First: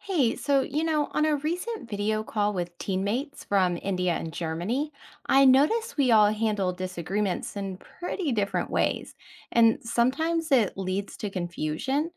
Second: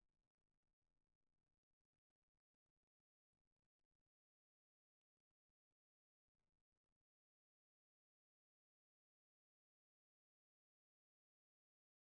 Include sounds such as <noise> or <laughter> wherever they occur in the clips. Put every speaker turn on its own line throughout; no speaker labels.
Hey, so, on a recent video call with teammates from India and Germany, I noticed we all handle disagreements in pretty different ways, and sometimes it leads to confusion.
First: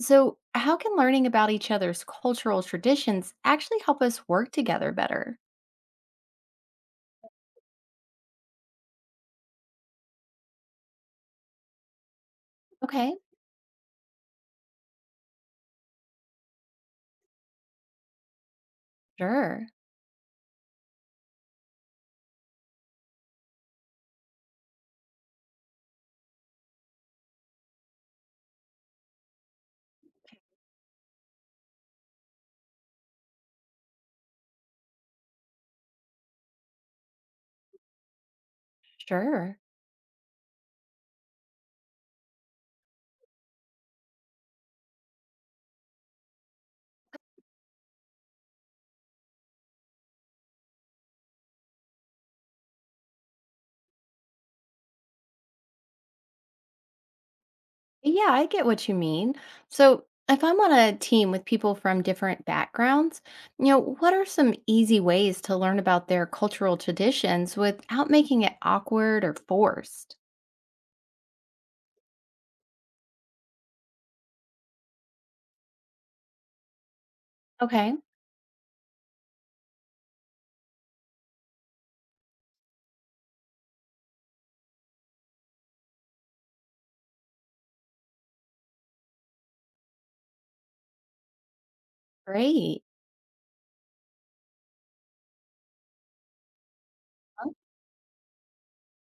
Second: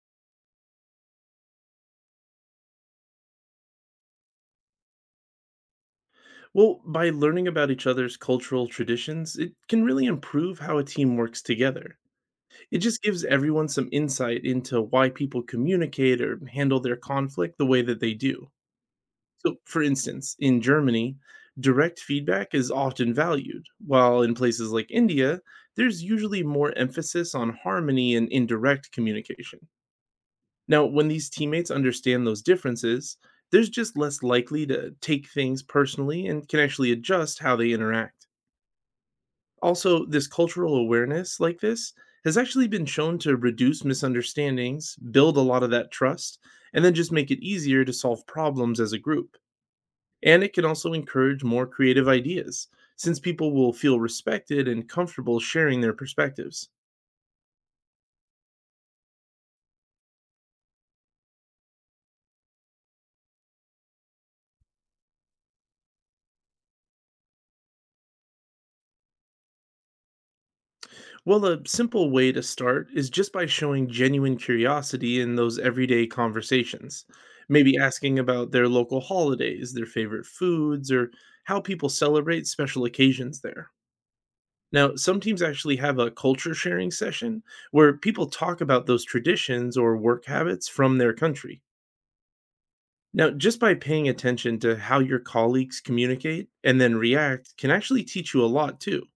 So, how can learning about each other's cultural traditions actually help us work together better?
Well, by learning about each other's cultural traditions, it can really improve how a team works together. It just
Okay,
gives everyone some insight into why people communicate or handle their conflict the way that they do. So,
sure,
for instance, in Germany, direct feedback is often valued, while in places like India, there's usually more emphasis on harmony and indirect communication. Now, when these teammates understand those differences, they're just less likely to take things personally and can actually adjust how they interact.
sure.
Also, this cultural awareness like this has actually been shown to reduce misunderstandings, build a lot of that trust, and then just make it easier to solve problems as a group. And it can also encourage more creative ideas, since people will feel respected and comfortable sharing their perspectives.
Yeah, I get what you mean. So, if I'm on a team with people from different backgrounds, what are some easy ways to learn about their cultural traditions without making it awkward or forced?
Well, a simple way to start is just by showing genuine curiosity in those everyday conversations. Maybe
Okay,
asking about their local holidays, their favorite foods, or how people celebrate special occasions there. Now, some teams actually have a culture sharing session where people talk about those traditions or work habits from their country.
great.
Now, just by paying attention to how your colleagues communicate and then
Oh,
react can actually teach you a lot too.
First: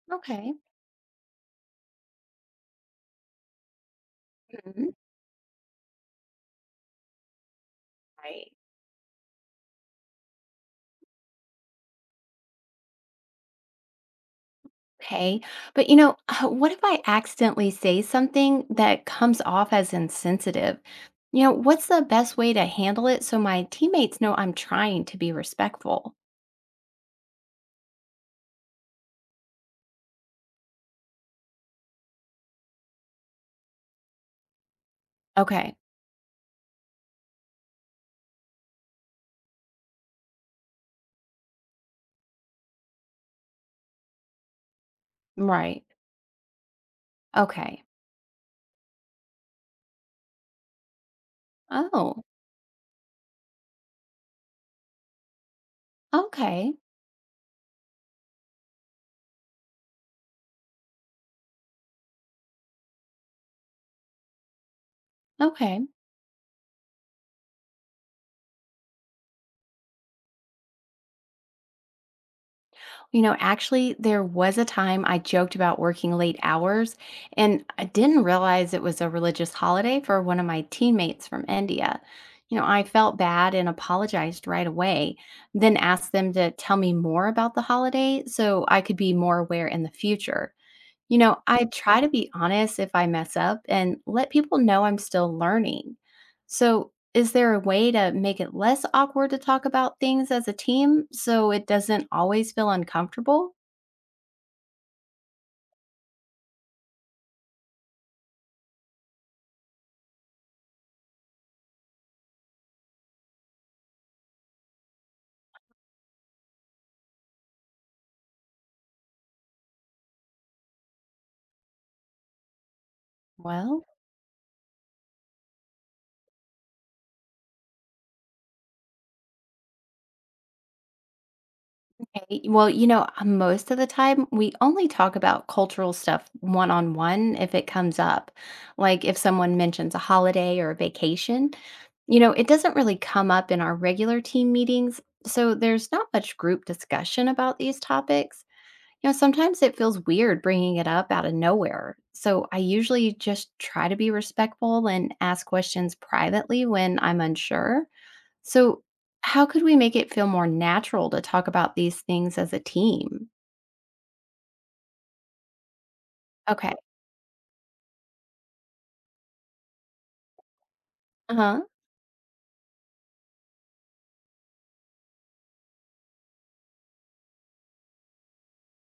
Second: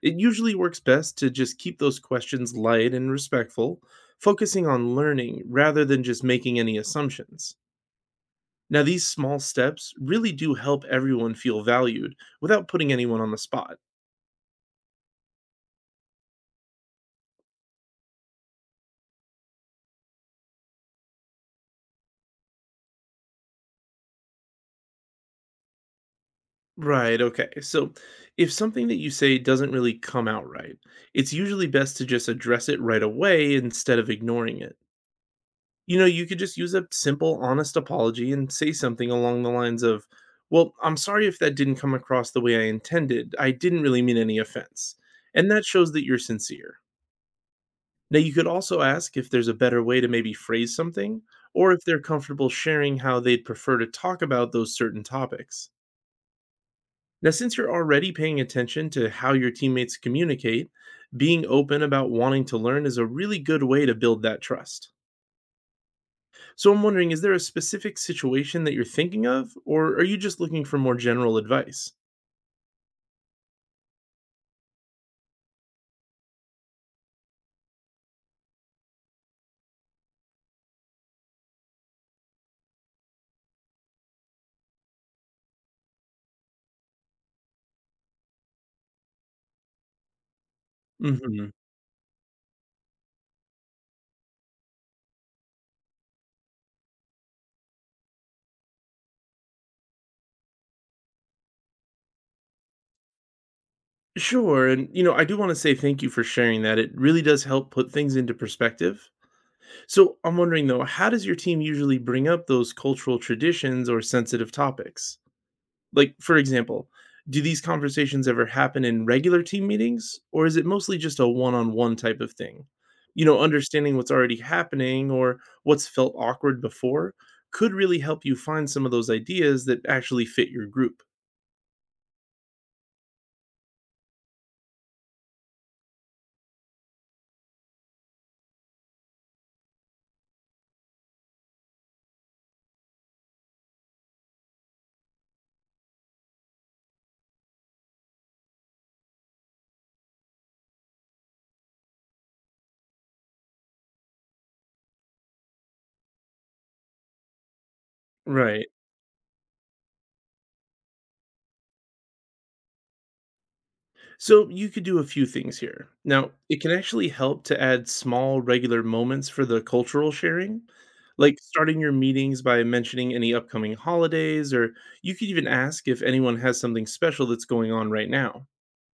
It
okay.
usually works best to just keep those questions light and respectful, focusing
Mhm.
on learning rather than just making any assumptions.
Right.
Now, these small steps really do help everyone feel valued without putting anyone on the spot.
Okay. But, what if I accidentally say something that comes off as insensitive? What's the best way to handle it so my teammates know I'm trying to be respectful?
Right, okay. So, if something that you say doesn't really come out right, it's usually best to just address it right away instead of ignoring it.
Okay.
You know, you could just use a simple, honest apology and say something along the lines of, well, I'm sorry if that didn't come across the way I intended. I didn't really mean any offense. And that
Right.
shows that you're sincere.
Okay.
Now, you could also ask if there's a better way to maybe phrase something, or if they're
Oh,
comfortable sharing how they'd prefer to talk about those certain topics.
okay.
Now, since you're already paying attention to how your teammates communicate, being open about wanting to learn is a really good way to build that trust.
Okay.
So I'm wondering, is there a specific situation that you're thinking of, or are you just looking for more general advice?
Actually, there was a time I joked about working late hours, and I didn't realize it was a religious holiday for one of my teammates from India. I felt bad and apologized right away, then asked them to tell me more about the holiday so I could be more aware in the future.
Hmm.
I try to be honest if I mess up and let people know I'm still learning. So, is there a way to make it less awkward to talk about things as a team so it doesn't always feel uncomfortable?
Sure. And, you know, I do want to say thank you for sharing that. It really does help put things into perspective. So I'm wondering, though, how does your team usually bring up those cultural traditions or sensitive topics? Like, for example, do these conversations ever happen in regular team meetings, or is it mostly just a one on one type of thing? You know,
Well,
understanding what's already happening or what's felt awkward before could really help you find some of those ideas that actually fit your group.
okay. Well, most of the time we only talk about cultural stuff one on one if it comes up. Like if someone mentions a holiday or a vacation, it doesn't really come up in our regular team meetings. So there's not much group discussion about these topics. Sometimes it feels weird bringing it up out of nowhere. So I usually just try to be respectful and ask questions privately when I'm unsure.
Right.
So, how could we make it feel more natural to talk about these things as a team?
So you could do a few things here. Now, it can
Okay.
actually help to add small, regular moments for the cultural sharing,
Uh
like
huh.
starting your meetings by mentioning any upcoming holidays, or you could even ask if anyone has something special that's going on right now.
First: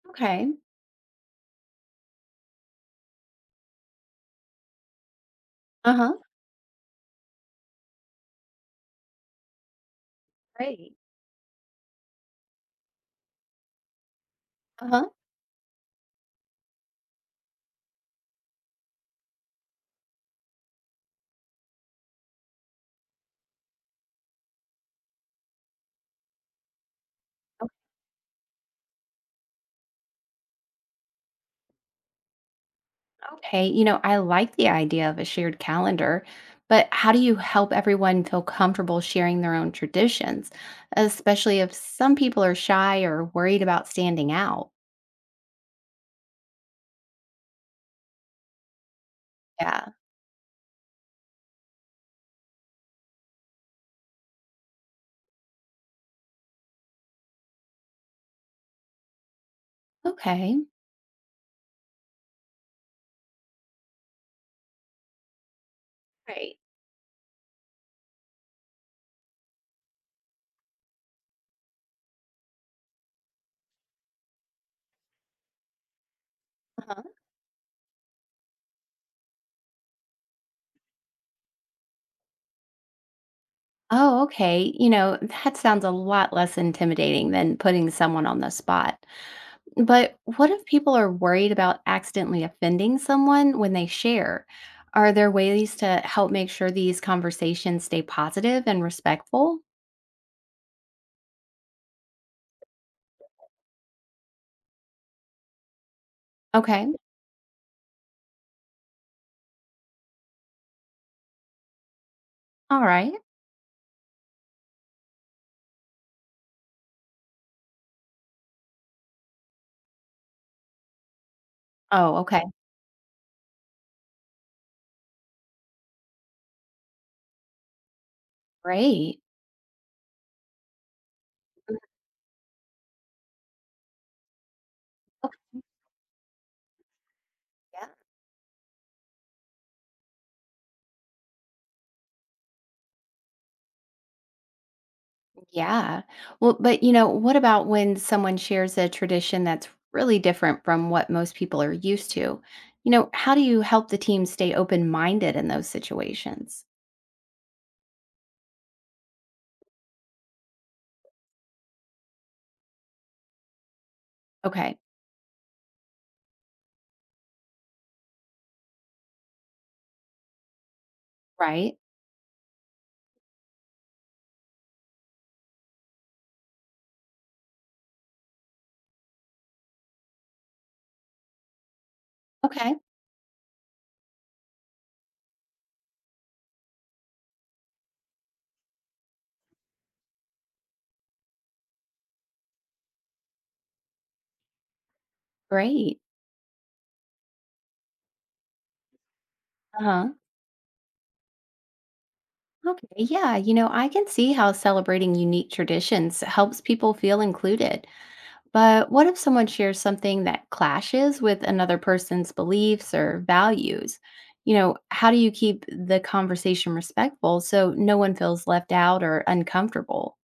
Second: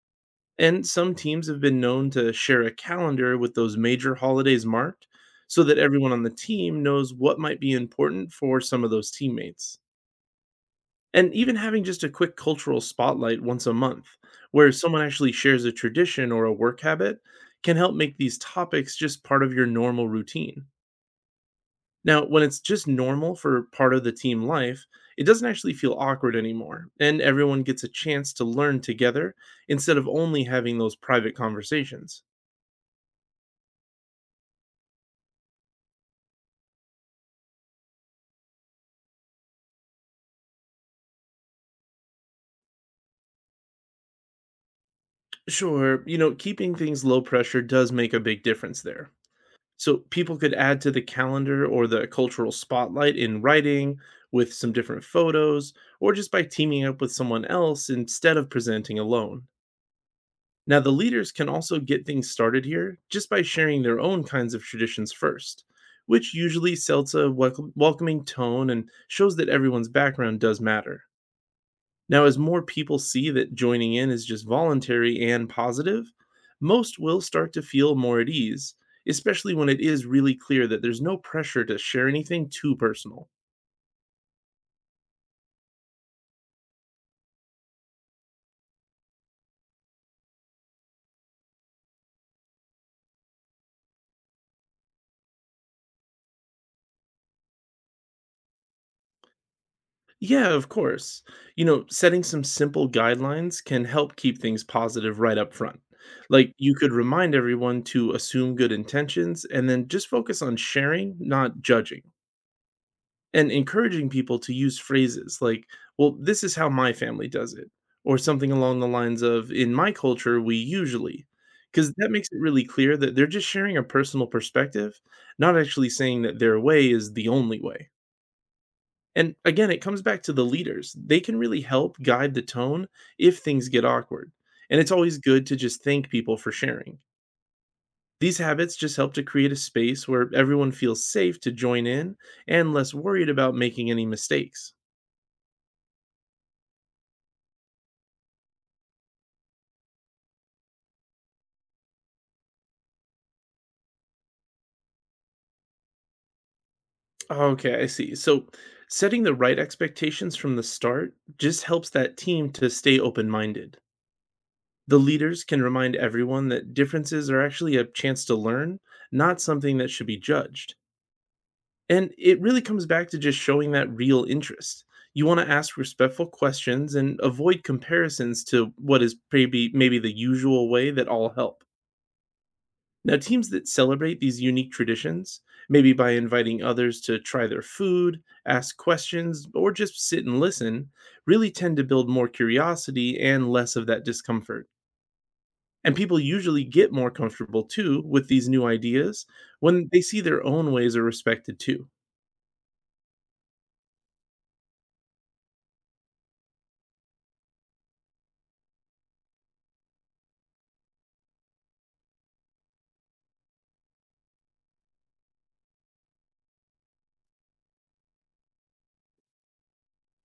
Okay.
And some teams have been known to share a calendar with those major holidays marked so that
Uh
everyone
huh.
on the team knows what might be important for some of those teammates.
Great.
And even having just a quick cultural spotlight once a month, where
Uh
someone
huh.
actually shares a tradition or a work habit, can help make these topics just part of your normal routine. Now, when it's just normal for part of the team life, it doesn't actually feel awkward anymore, and everyone gets a chance to learn together instead of only having those private conversations.
Okay. I like the idea of a shared calendar, but how do you help everyone feel comfortable sharing their own traditions, especially if some people are shy or worried about standing out?
Sure, you know, keeping things low pressure does make a big difference there.
Yeah.
So people could add to the calendar or the cultural spotlight in writing, with some different photos, or just by teaming up with someone else instead of presenting alone.
Okay.
Now, the leaders can also get things started here just by sharing their own kinds of traditions first, which
Right.
usually sets a welcoming tone and shows that everyone's background does matter. Now, as more people see that joining in is just voluntary and positive, most
Uh-huh.
will start to feel more at ease, especially when it is really clear that there's no pressure to share anything too personal.
Oh, okay. That sounds a lot less intimidating than putting someone on the spot. But what if people are worried about accidentally offending someone when they share? Are there ways to help make sure these conversations stay positive and respectful?
Yeah, of course. You know, setting some simple guidelines can help keep things positive right up front. Like, you
Okay.
could remind everyone to assume good intentions and then just focus on sharing, not judging.
All right.
And encouraging people to use phrases like, well, this is how my family does it, or something along the lines of, in my culture, we usually, because that
Oh,
makes it
okay.
really clear that they're just sharing a personal perspective, not actually saying that their way is the only way.
Great.
And again, it comes back to the leaders. They can really
Mhm.
help guide the tone if things get awkward. And it's always good to
Okay.
just thank people for sharing.
Yeah.
These habits just help to create a space where everyone feels safe to join in and less worried about making any mistakes.
Yeah. Well, but what about when someone shares a tradition that's really different from what most people are used to? How do you help the team stay open minded in those situations?
Okay, I see. So, setting the right expectations from the start just helps that team to stay open minded.
Okay.
The leaders can remind everyone that differences are actually a chance to learn, not something that should be judged.
Right.
And it really comes back to just showing that real interest. You want to ask respectful questions and avoid comparisons to what is maybe the usual way that all help.
Okay.
Now, teams that celebrate these unique traditions, maybe by inviting others to try their food, ask questions, or just sit and listen, really tend to build more curiosity and less of that discomfort. And
Great.
people usually get more comfortable too with these new ideas
Uh
when they
huh.
see their own ways are respected too.
Okay. Yeah. I can see how celebrating unique traditions helps people feel included. But what if someone shares something that clashes with another person's beliefs or values? How do you keep the conversation respectful so no one feels left out or uncomfortable?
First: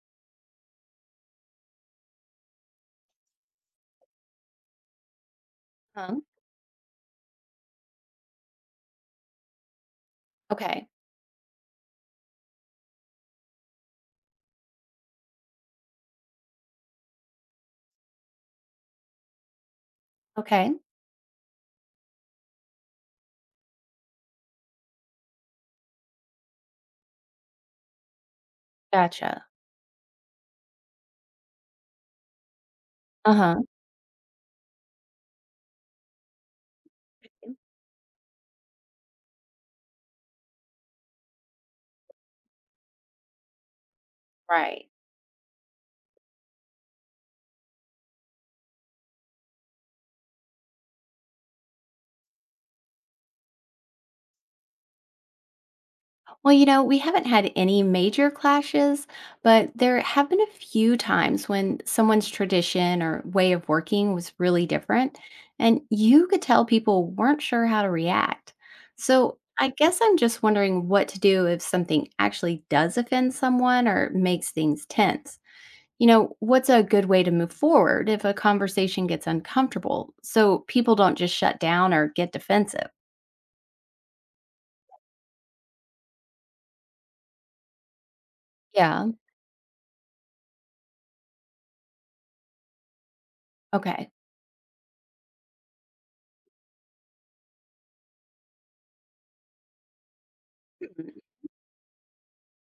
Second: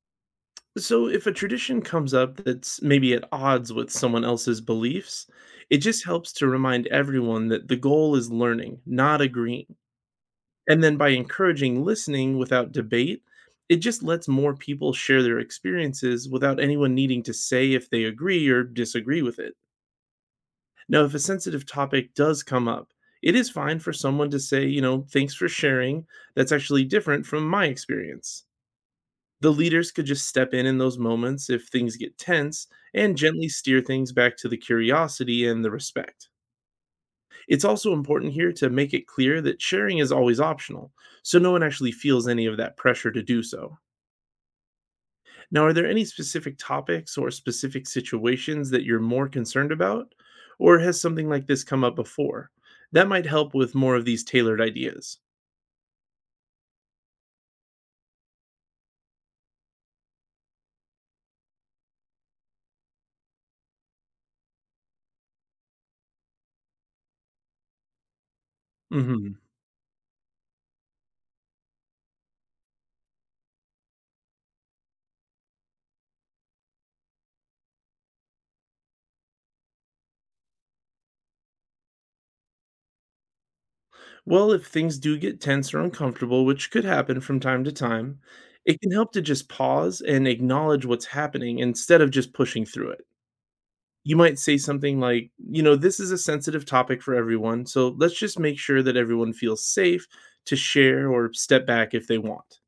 So, if a tradition comes up that's maybe at odds with someone else's beliefs, it just
Huh?
helps to remind everyone that the goal is learning, not agreeing. And
Okay.
then by encouraging listening without debate, it just lets more people share their experiences without anyone needing to say if they agree or disagree with it.
Okay.
Now, if a sensitive topic does come up, it is fine for someone to say, you know, thanks for sharing. That's actually different from my experience.
Gotcha.
The leaders could just step in those moments if things get tense and
Uh
gently
huh.
steer things back to the curiosity and the respect. It's also important here to make it clear that sharing is always optional, so no one actually feels any of that pressure to do so.
Right.
Now, are there any specific topics or specific situations that you're more concerned about? Or has something like this come up before? That might help with more of these tailored ideas.
Well, we haven't had any major clashes, but there have been a few times when someone's tradition or way of working was really different, and you could tell people weren't sure how to react. So
Hmm.
I guess I'm just wondering what to do if something actually does offend someone or makes things tense. What's a good way to move forward if a conversation gets uncomfortable so people don't just shut down or get defensive?
Well, if things do get tense or uncomfortable, which could happen from time to time, it can
Yeah.
help to just pause and acknowledge what's happening instead of just pushing through it.
Okay.
You might say something like, you know, this is a sensitive topic for everyone, so let's just make sure that everyone feels safe to share
Mhm.
or step back if they want.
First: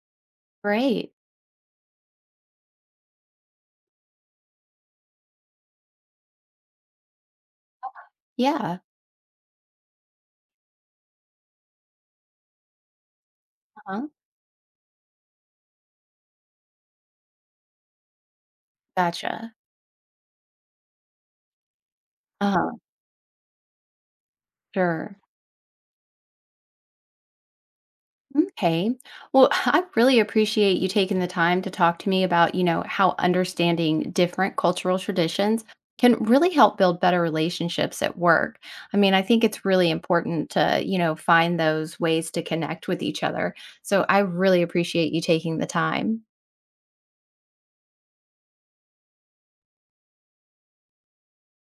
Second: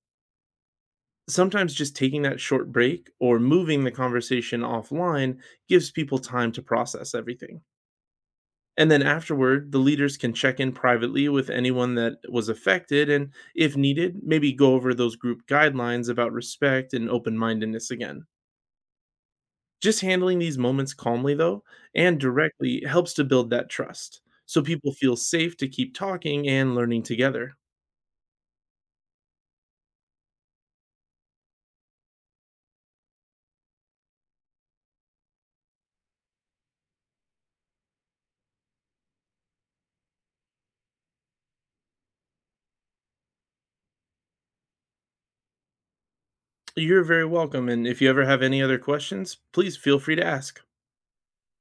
Great.
Sometimes just taking that short break or moving the conversation offline gives people time to process everything.
Yeah.
And then afterward, the leaders can check in privately with anyone that was affected and, if
Uh-huh.
needed, maybe go over those group guidelines about respect and open mindedness again.
Gotcha.
Just handling these moments calmly, though, and
Uh-huh.
directly helps to build that trust so people feel
Sure.
safe to keep talking and learning together.
Okay. Well, <laughs> I really appreciate you taking the time to talk to me about, how understanding different cultural traditions can really help build better relationships at work. I mean, I think it's really important to, find those ways to connect with each other. So I really appreciate you taking the time.
You're very welcome. And if you ever have any other questions, please feel free to ask.